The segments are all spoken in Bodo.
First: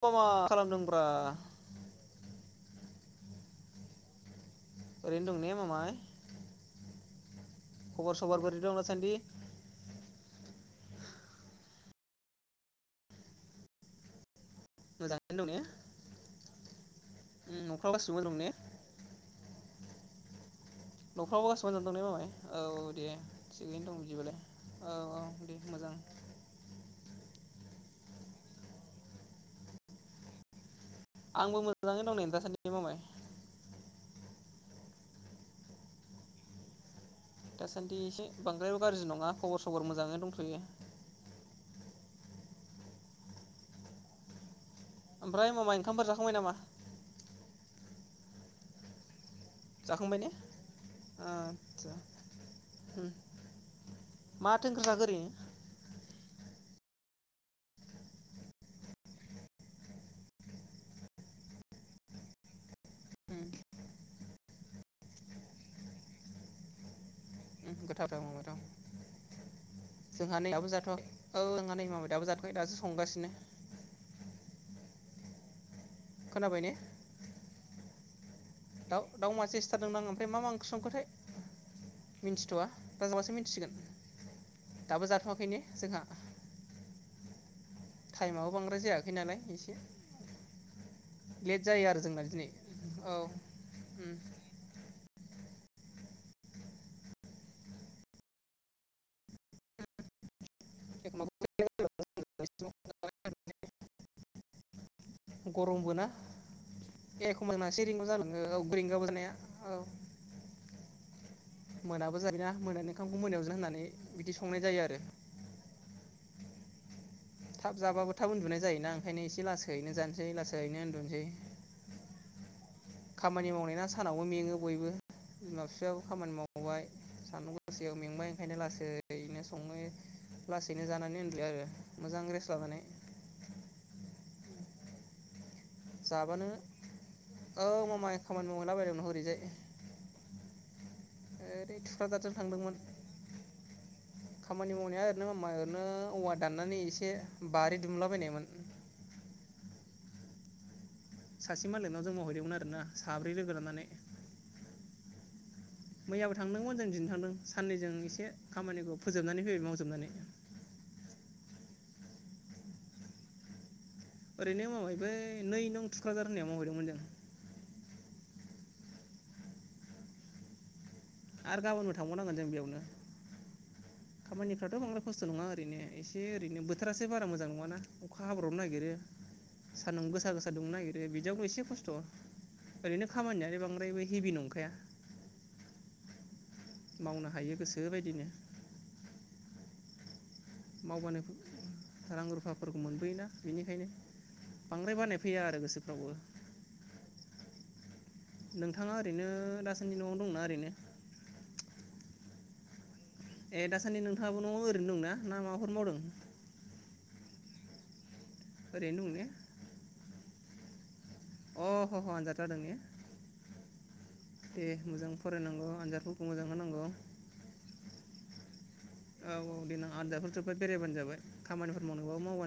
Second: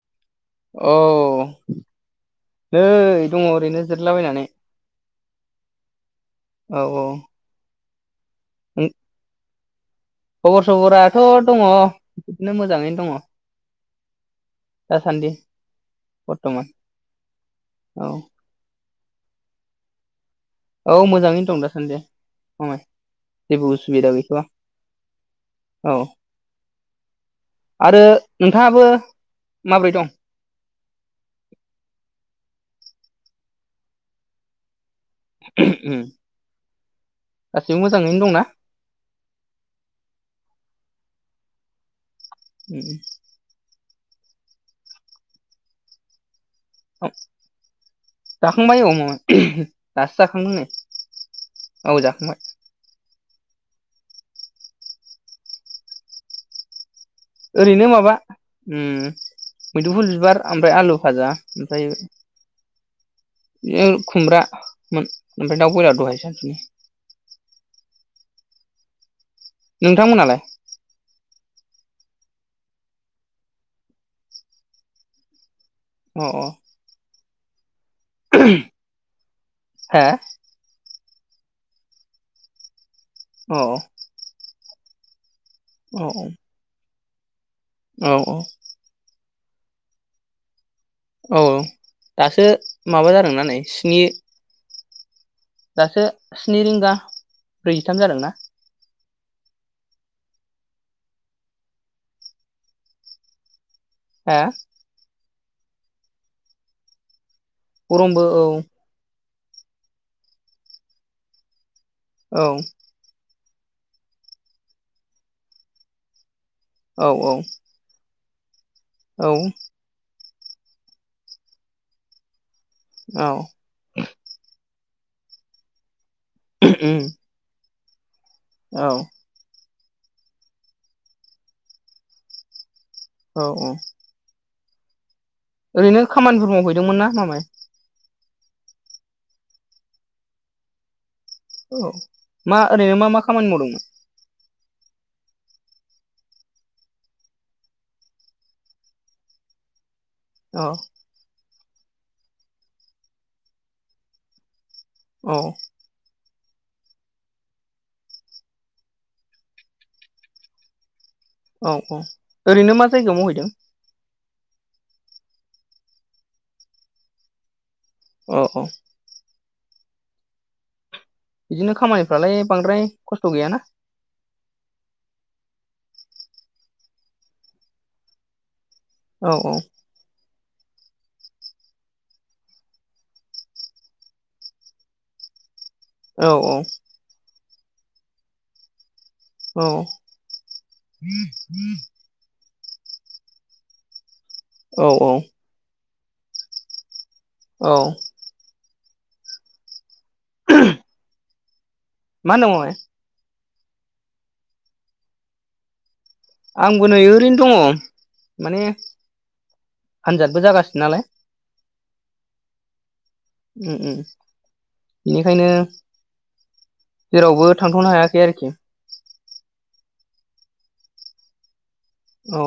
मा मा औ खालामदोंब्रा? नै दङ ओरैनो जिरलाबायनानै। ओरैनो दंने मामाय? औ औ खबर स सबर बोरै दं दासान्दि? खबर सबराथ' दङ बिदिनो मोजाङैनो दङ। दासान्दि मोजाङैनो दं ने बर्थमान न'खराव औ गाैसैबो दंने? औ मोजाङैनो न'फ्रावबो दं गासिबानो मोजाङै दासान्दि दंने माबाय फंबाय औ दे जेबो थिगैनो दं उसुबिदा बिदिबालाय गैथ'वा औ औ दे औ मोजां। आरो नोंथाङाबो माबोरै दं? आंबो मोजाङै दं नै दासान्दि मामाय। उम उम दासान्दि एसे बांद्रायबो गाज्रि नङा खबर सबर मोजाङै दंथ'यो। उम उम ओमफ्राय ममाय ओंखामफोर जाखांबाय नामा? औ जाखांबाय औ मामाय। जाखांबाय ने औ ओथसा जाखांबाय उम। मा थो ओंख्रौ जाखो ओरैनो? ओरैनो माबा उम मैदुफुल बिबार ओमफ्राय आलु भाजा ओमफ्राय उम ओ खुमब्रामोन ओमफ्राय दाउ बयलार दहाय सानसुनि। गैथाव गोथाव उम गोथाव। जोंहा नोंथांमोनालाय नै दाबो जाथ'आखै औ जोंहा नै मामाय। दाबो जाथ'आखै दासो संगासिनो। अ अ खोनाबायने? दाउ दाउ मासे सिथारदों हा आं ओमफ्राय मा मा ओंख्रि संखोथाय। मिनथिथ'आ दा जाबासो औ मिनथिसिगोन। दाबो जाथ'आ खैनो औ जोंहा। औ टाइमआबो बांद्राय जायाखै नालाय। इसे औ औ दासो औ माबा जादों ना नै स्नि उम दासो स्नि रिंगा ब्रैजिथाम जादों ना। [unintelligible] हा गरमबो ना ए खमाबा से रिंगाबो जालाङो औ रिंगाबो जानाया औ मोनाबो औ जायोना मोनानि ओंखामखौ मोनायाव ज होननानै बिदि संनाय जायो आरो औ औ थाब जाबाबो थाब उन्दुनाय जायो ना ओंखायनो औ एसे लासैनो जा सै लासैनो ओन्दुनोसै औ खामानि मावनाय ना सानावबो मेङो बयबो न सेयाव खामानि मावबाय सानदुं हरसेयाव मेंबाय एखायनो औ लासैनो सङो लासैनो जानानै [unintelligible] आरो मोजां रेस लानानै औ औ ओरैनो जाबानो खामानिफोर मावहैदोंमोन ना मामाइ औ मामा खामानि मावहैलाबायदोंमोन हरैजाय औ मा ओरैनो मा मा खामानि मावदोंमोन खामानि मावनाया ओरैनो मामाइ ओरैनो औवा दाननानै इसे बारि दुमलाबायनायमोन। अह सासे मालिकनाव जों मावहैदोंमोन आरोना साब्रै लोगो लानानै। औ मैयाबो थांदोंमोन जों दिनैबो थांदों साननैजों एसे खामानिखौ फोजोबनानै फैबाय मावजोबनानै। औ औ ओरैनो मा जायगायाव मावहैदों ओरैनो मामाइ बै नै नं थुक्राझार होननायाव मावहैदोंमोन जों। अह अह आरो बिदिनो गाबोनबो थांबावनांगोन खामानिफ्रालाय जों बेयावनो बांद्राय खस्थ' गैयाना खामानिफ्राथ बांद्राय खस्थ नङा ओरैनो एसे ओरैनो बोथोरासो बारा मोजां नङाना अखा हाब्राबनो नागिरो। औ नागिरो सान्दुं गोसा गोसा दुंनो नागिरो बिदियावनो' एसे खस्थ' ओरैनो खामानियानो बांद्रायबो हेभि नंखाया। औ औ मावनो हायो गोसो बायदिनो औ मावबानो रां रुफा फोरखौ मोनबोयोना बेनिखायनो औ बांद्राय बानाय औ फैया आरो गोसो [unintelligible] औ नोंथाङा ओरैनो दा सानदि न'आव दंना ओरैनो? मा होनदों मामाइ? ए दासान्दि नोंथाङाबो न' ओरैनो दंना ना माबाफोर मावदों? आंबो नै ओरैनो दङ। माने ओरैनो दं ने आनजादबो जागासिनो। नालाय अ ह ह आनजाथ' जादों ने? उम उम दे मोजां बेनिखायनो फरायनांगौ आनजादफोरखौ मोजां होनांगौ जेरावबो थांथ'नो हायाखै आरोखि। आनजाफोर जोब्बा बेरायबानो जाबाय खामानिफोरखौ औ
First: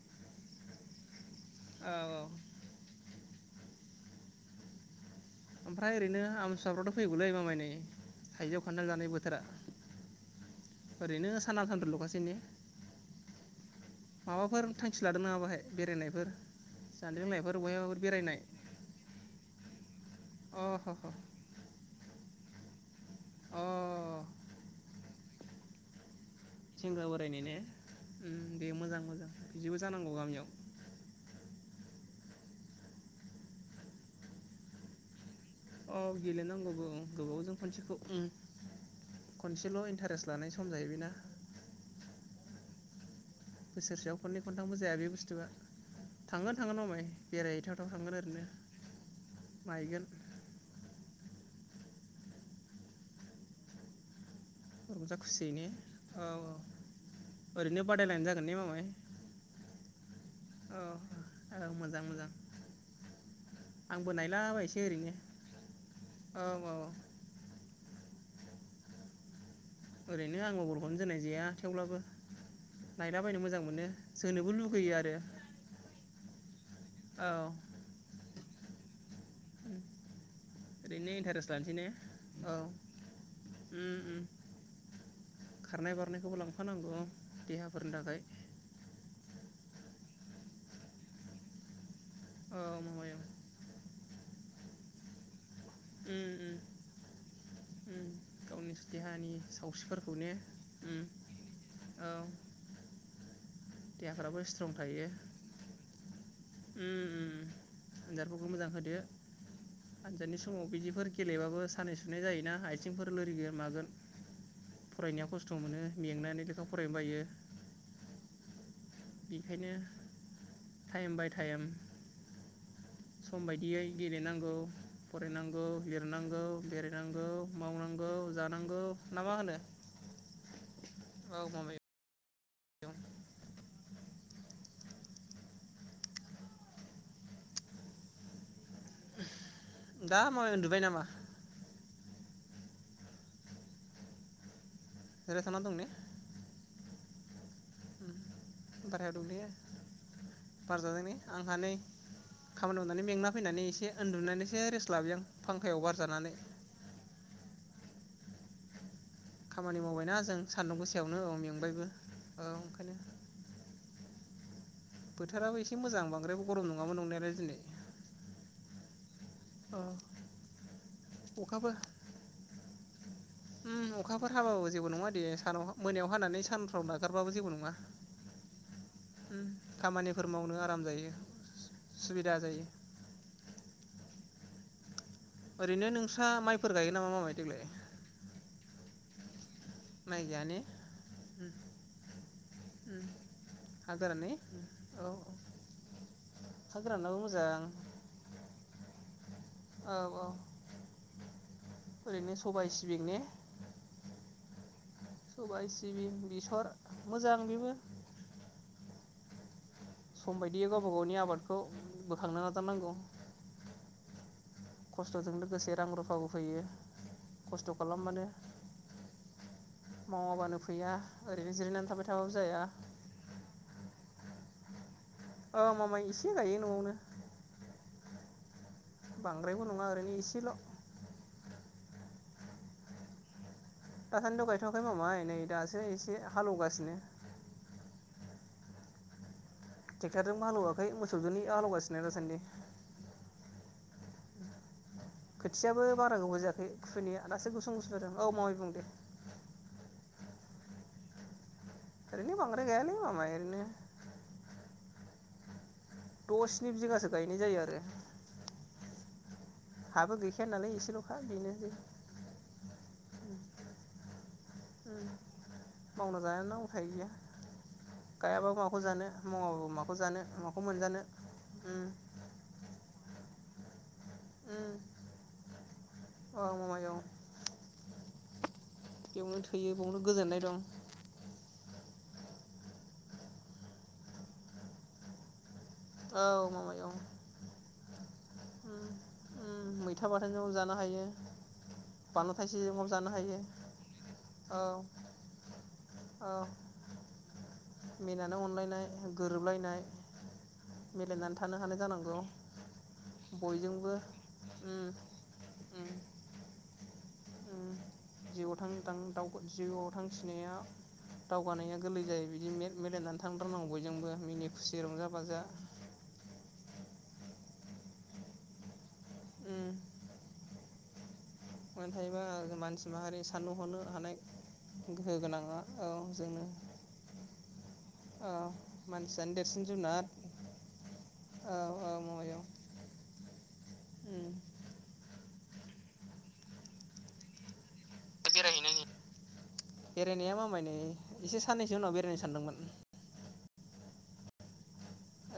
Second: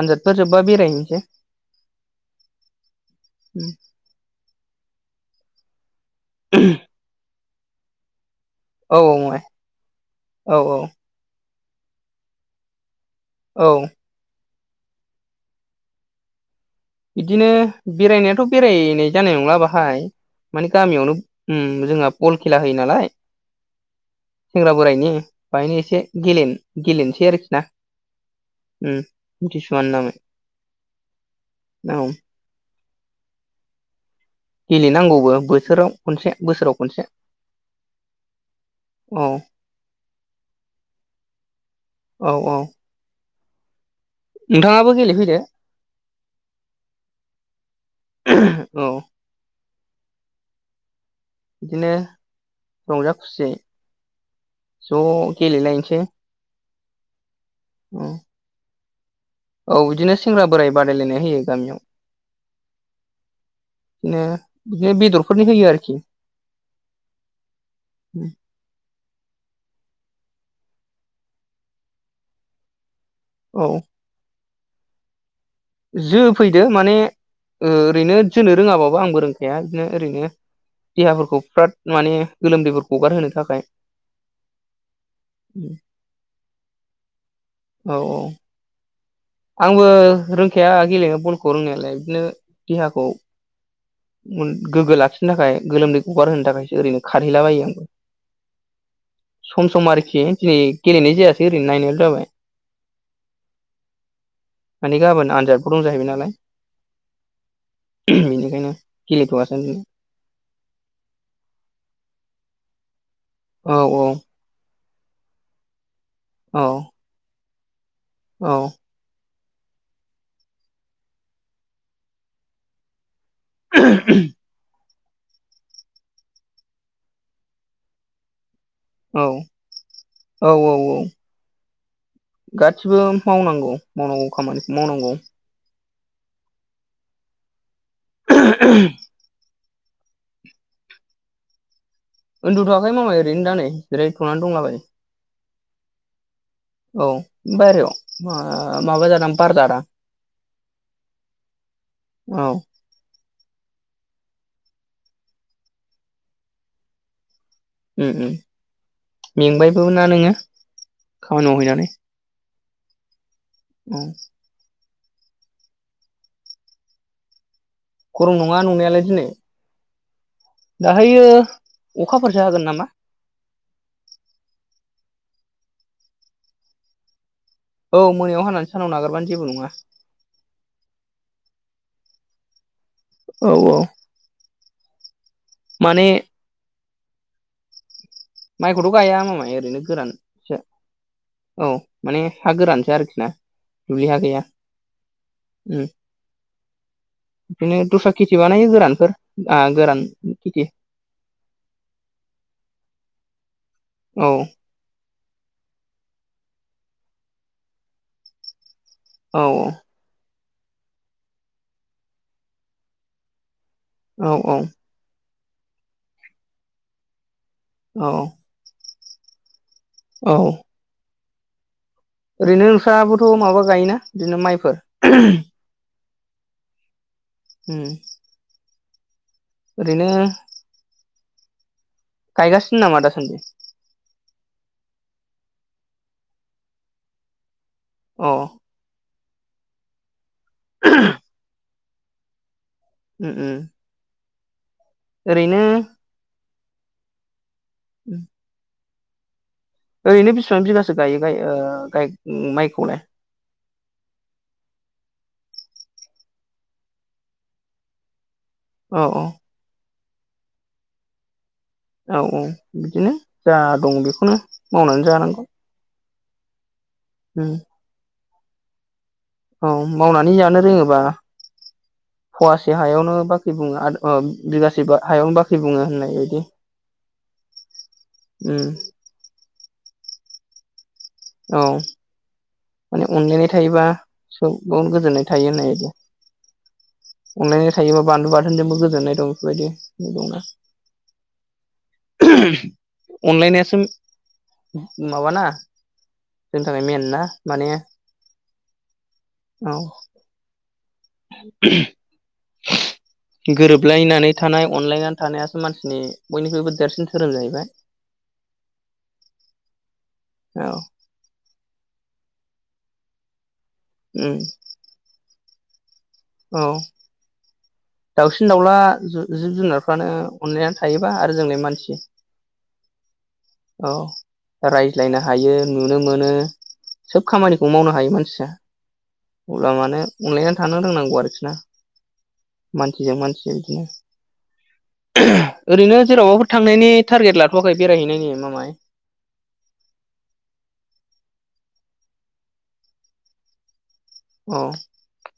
आनजादफोर जोब्बा बेरायनो [inaudible] औ औ उम ओमफाय ओरैनो आमसुवाफ्राथ फैगौलै मामाय नै थाइजौ खान्थाल औ जानाय बोथोरा औ औ ओरैनोस साना सान्थल'खासै ने औ माबाफोर थांखि लादों नामा बाहाय बेरायनायफोर जानाय बिदिनो लोंनायफोर बहायबाफोर बेरायनाय बेरायनायाथ' बेरायनाय जानाय नंला बाहाय अ माने ह ह गामियावनो ओ जोंहा फल खेला होयो नालाय अ सेंग्रा बोरायनि बाहायनो एसे गेले सेंग्रा गेलेनोसै बोरायनि आरोखि ने ना ओम बे उम मोजां मोजां बिदिबो मिथिसुवानि नामै जानांगौ गामियाव [unintelligible] गेलेनांगौबो बोथोराव अ खनसे बोसोराव गेलेनांगौबो खनसे गोबावजों खनसेखौ उम औ खनसेल' इन्टारेस्ट लानाय सम जाहैबायना औ औ बोसोरसेयाव खननै खनथामबो नोंथाङाबो जाया बे गेलेफैदो बुस्थुआ थांगोन थांगोन मामाय बेरायहै थाव थाव थांगोन ओरैनो औ नायगोन बिदिनो रंजा खुसियै रंजा ज' खुसियैनो गेलेलायनोसै औ औ ओरैनो उम बादायलायनाय जागोन ने मामाय औ बिदिनो सेंग्रा बोराय औ बादायलायनाय होयो औ गामियाव मोजां मोजां आंबो बिदिनो नायलाबायसै बिदिनो ओरैनो बेदरफोरनि होयो आरोखि उम औ औ ओरैनो आं बलखौनो जोननाय जाया थेवब्लाबो नायलाबायायनो मोजां औ मोनो जोनोबो लुु गैयो आरो जोफैदो माने औ ओरैनो जोनो रोङाबाबो आंबो रों खाया बिदिनो ओरैनो ओरैनो देहाफोरखौ इन्टारेस्ट फ्राद लानोसै ने माने औ गोलोमदैफोरखौ गगारहोनो थाखाय उम उम फोरनि औ थाखाय आंबो रोंखाया गेलेनो बलखौ रोंनायालाय नो औ देहाखौ माबायाव मोन गोग्गो लाखि नो थाखाय गोलोमदै गगार उम होनो उम थाखायसो ओरैनो खारहैला बायो नंगौ उम गावनि देहानि सम सम सावस्रिफोरखौ आरोखि ने दिनै उम गेलेनाय जायासै ओरैनो नायनायल' औ जाबाय फ्राबो सट्रं माने थायो गाबोन आनजादबो दं जाहैबाय नालाय उम उम उम आनजादफोरखौ मोजां बेनिखायनो होदो गेलेथ'गासिनो आनजादनि समाव बिदिफोर गेलेबाबो सानाय सुनाय जायोनाआयथ थिंफोर लोरि औ औ फरायनाया खस्थ' मोनो मेंनानै औ लेखा फरायनो बायो औ बेखायनो टाइम बाय टाइम सम बायदियै गेलेनांगौ फरायनांगौ लिरनांगौ बेरायनांगौ मावनांगौ जा औ औ औ औ गासिबो मावनांगौ मावनांगौ खामानिखौ मावनांगौ [inaudible] दा मा उन्दुबाय नामा उन्दुथ'वाखै मामाय ओरैनो दा नैै जिरायथ'नानै दंला बायो जिरायथना दं ने औ बायहेरायाव मा माबा बारहायाव जादां दंलै बार जादां आं बार जादों ने आंहा नै औ खामानि मावनानै मेंना फैनानै एसे उन्दुनानैसो रेस्ट लाबाय आं फांखायाव बारजानानै उम उम खामानि मेंबायबो ना मावबायना नोङो जों सान्दुं गोसायावनो औ खामानि मेंबायबो मावहैनानै ओं औ बोथोराबो एसे मोजां बांद्रायबो गरम नङामोन नंनायालाय दिनै गरम नङा नंनायालाय दिनै दाहायो अखाबो अखाफोरसो हागोन नामा उम अखाफोर हाबाबो जेबो नङा दे सानाव मो मोनायाव हानानै सानफ्राव नागारबाबो जेबो नं औ मोनायाव हानानै सानाव नागारबानो जेबो नङा खामानिफोर मावनो आराम जायो सुबिदा जायो औ औ ओरैनो माने नोंसा माइफोर गायगोन नामा मामाय देग्लाय माइखौथ' गाया मामाय [unintelligible] रैनो गोरान माइ गाया सो ने उम औ माने हा गोरानसो उम आरोना दुब्लि हा गोरान ने गैया औ उम हा गोरानाबो मोजां बिदिनो दस्रा खेथि बानायो गोरानफोर आ औ गोरान औ खेथि बिंने औ सबाइ सिबिं बेसर मोजां बेबो औ- औ सम बायदियै गावबा गावनि आबादखौ बोखांनो नाजा नांगौ औ -औ लोगोसे रां रुफा फैयो खस्थ' औ खालामबानो औ मावाबानो फैया ओरैनो जिरायनानै थाबाय थाबाबो जाया ओरैनो नोंसाबोथ' माबा गायोना बिदिनो माइफोर औ मामा इस से गायो न'आवनो उम बांद्रायबो नङा ओरैनो इसेल' गायगासिनो नामा दा सान्दि दासान्द गायथ'वाखै मामाय नै दासो एसे हालोवगासिनो अ [unintelligible] जों हालोवाखै मोसौजोनि हालौवगास [unintelligible] उम -उम ओरैनो खोथियाबो बारा गोबाव जायाख खै खुनिया [unintelligible] [unintelligible] ओरैनो बिसिबां बिगासो गायो गाय ओ गाय औरैनो बांद्राय गायालै माइखौलाय मामाय ओरैनो द' स्नि बिगासो गायनाय जायो आरो औ औ। हाबो गैखाया नालाय एसेल'खा बेनोसै औ औ बिदिनो जा दं बेखौनो उम मावनानै जानांगौ। मावना जाया नांगौ थाहैयो। होम। गायाबाखौ माखौ जानो। मावाबाबो औ माखौ मावनानै माखौ जानो रोङोबा मोनजानो उम फवासे हायावनो बा बुङो आर ओ उम बिगासे हायावनो बाख्रि बुङो। होननाय बायदि औ मामाय औ। उम। बेयावनो थैयो बेयावनो गोजोननाय दं औ। माने अनलायनाय थायोबा सोब फोसावनो गोजोननाय थायो होननाय। औ मामायं अनलायनाय थायोबा बानलु बाथोनजोंबो उम गोजोननाय दं बेफोरबायदि उम मैथा दं बाथोनजोंबाबो जानो हायो बानलु थाइसेजोंबाबो जानो हायो अनलायनायासो औ माबाना जोंनि थाखाय मेन ना माने मिनानो अनलायनाय औ गोरोबलायनाय मिलायनानै थानो हानाय जानांगौ बयजोंबो गोरोबलायनानै थानाय उम अनलायनानै थानायासो मानसिनि बयनिख्रुबो देरसिन धोरोम जाहैबाय जिआव थां थां दउ जिउआव थांसि औ। जगानाया गोरलै जायो बिदि मिलायनानै थां फोरनाव बयजोंबो उम मिनि खुसि रंजा बाजा औ। दाउसिन दाउला जिब जुनारफ्रानो अननायानो थायोबा आरो जोंलाय म मानसि थायोबा मानसि माहारि साननो हरनो औ हानाय गोहो रायज्लायनो हायो गोनाङा औ नुनो मोनो जोंनो सोब खामानिखौ मावनो हायो औ मानसिया मानसियानो देरसिन अब्ला मानो जुनाद अनलायनानै थानो रोंनांगौ आरोखि ना औ औ माबायाव मानसिजों मानसि बिदिनो उम ओरैनो जेरावबाफोर थांनायनि टारगेट लाथ'वाखै बेरायहैनायनि मामाय बेरायहै बेरायनाया मामाय एसे सानैनैसो एसे उनाव बेरायनो सानदोंमोन। अ।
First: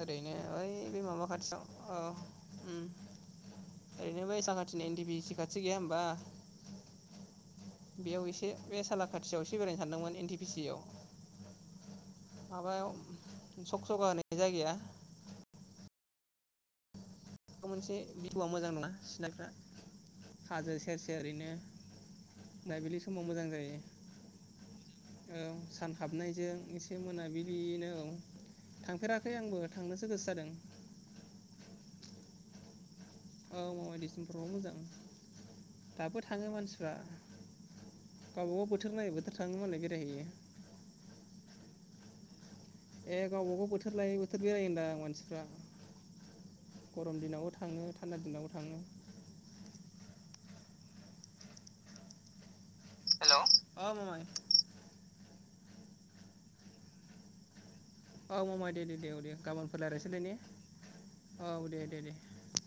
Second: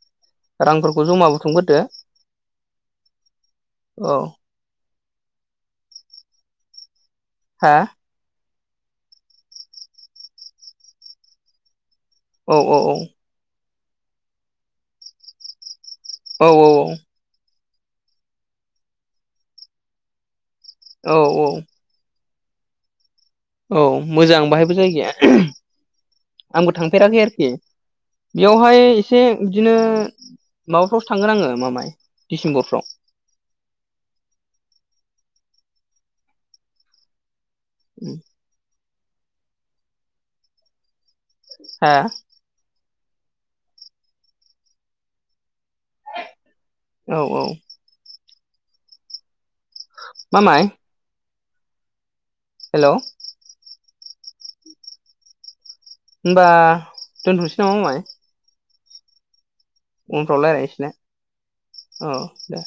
ओरैनो इ बे माबा खाथियाव बुथुमग्रोदो औ औ ओरैनो बै साखाथिनि इनदि बि सि खाथि गैया होमबा हा बेयाव एसे बे सालाकाथियावसो बेरायनो सानदोंमोन एन टि पि सि आव औ औ माबायाव औ सखसखा होन जायगाया औ औ औ। म मोनसे भिहउआ मोजां नङा सिनारिफ्रा हाजो सेर औ सरैनो औ मोनाबिलि सम औ मोजां बाहायबो जायगाया औ सान हाबनायजों आंबो एसे थांफेराखै आरोखि मोनाबिलिनो औ बेयावहाय एसे थांफेराखै आंबो बिदिनो थांनोसो गोसो जादों माबाफ्रावसो थांगोन आङो मामाय डिसेम्बरफ्राव औ माबायदिसिमफ्रावबो होजागोन दाबो थाङो मानसिफ्रा गावबा गाव बोथ बोथोर नायै बोथोर थाङो मालाय बेरायहैयो। हा ए गावबागाव बोथोर लायो बोथोर बेरायोन्दां मानसिफ्रा। गरम औ औ दिनावबो थाङो थान्दा दिनावबो थाङो मामाइ हेल' अ माय ओमबा दोनथ'निस सआव माय औ मामाय दे दे दे औ दे गाबोन उनफ्राव रायलायनोसै ना दे दे औ दे।